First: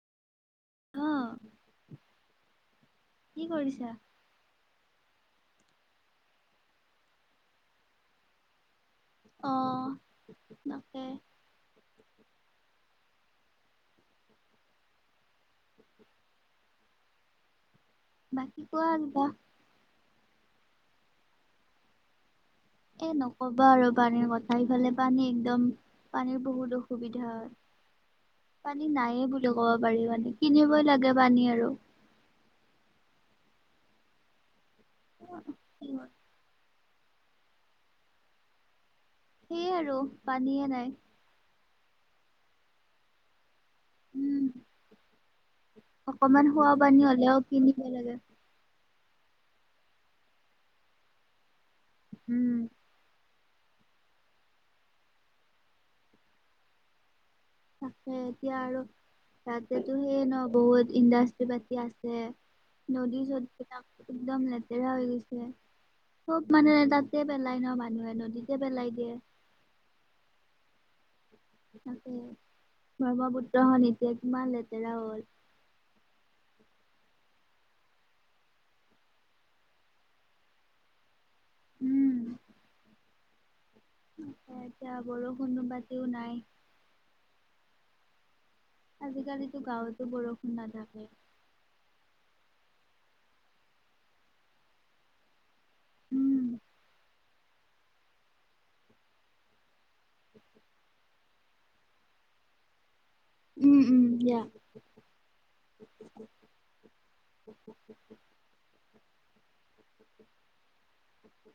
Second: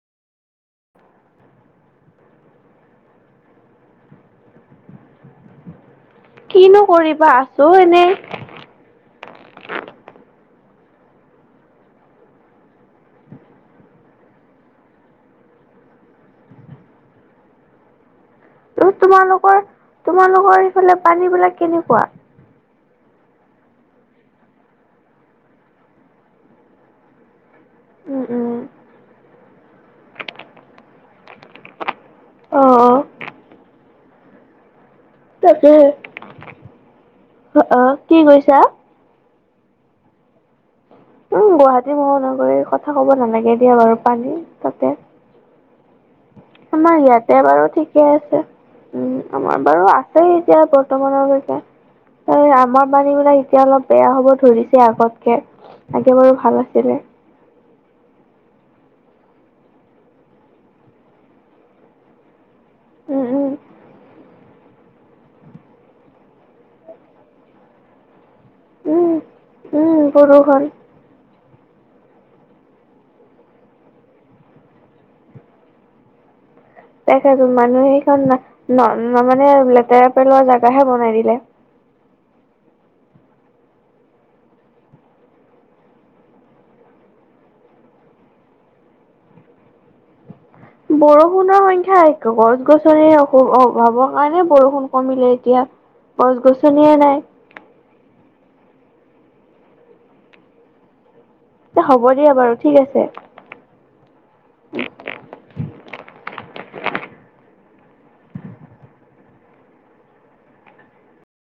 উম কি কৰিছা কিনো কৰিবা আছো এনেই অ নতে বাই তোমালোকৰ তোমালোকৰ সেই ফালে পানী বিলাক কেনেকুৱা এ নকবা আৰু পানীৰ কথাফালে পানী একদম পানীৰ বহুত অসুবিধা হয় উম উম পানী নাইে ক'ব পাৰি মানে কিনিবই লাগে পানী আৰু অ অ তাকে। অ, কি কৈছা। সেইয়ে আৰু পানীয়ে নাই। উম, গুৱাহাটী মহ নগৰ কথা ক'ব নালাগে। এয়া বাৰু পানী উম। তাতে। অকমান খোৱা আমাৰ পানী ইয়াতে হলেও বাৰু কিনিব ঠিকে লাগে। আছে। উম, আমাৰ বাৰু আছে এতিয়া বৰ্তমানলৈকে। উম। আমাৰ পানী বিলাক। এতিয়া অলপ বেয়া হ'ব ধৰিছে আগতকে, আগে বাৰু ভাল আছিলে। তাকে, এতিয়া আৰু তাতেতো সেইয়ে ন বহুত ইণ্ডাষ্ট্ৰ্ৰী পাতি আছে। নদী। উম উম একদম লেতেৰা হৈ গৈছে, চব মানে তাতে পেলাই ন মানুহে নদীত। পেলাই দিয়ে। উম উম প্ৰদূষণ তাকে ব্ৰহ্মপুত্ৰখনন এতিয়া কিমান লেতেৰা হ'ল। দেখছো মানুহে সেইখন ন মানে লেতেৰা পেলোৱা জোগাহে বনাই দিলে। উম এতিয়া বৰষুণ পাতিও নাই। আজিকালিতো গাঁৱতো বৰষুণ। নাথাকে বৰষুণৰ সংখ্যাই। গছ গছনি অসু অভাৱৰ কাৰণে বৰষুণ কমিলে এতিয়া। গছ উম গছনিয়ে নাই। হ'ব দিয়া বাৰু ঠিক আছে। উম উম দিয়া। উ [inaudible]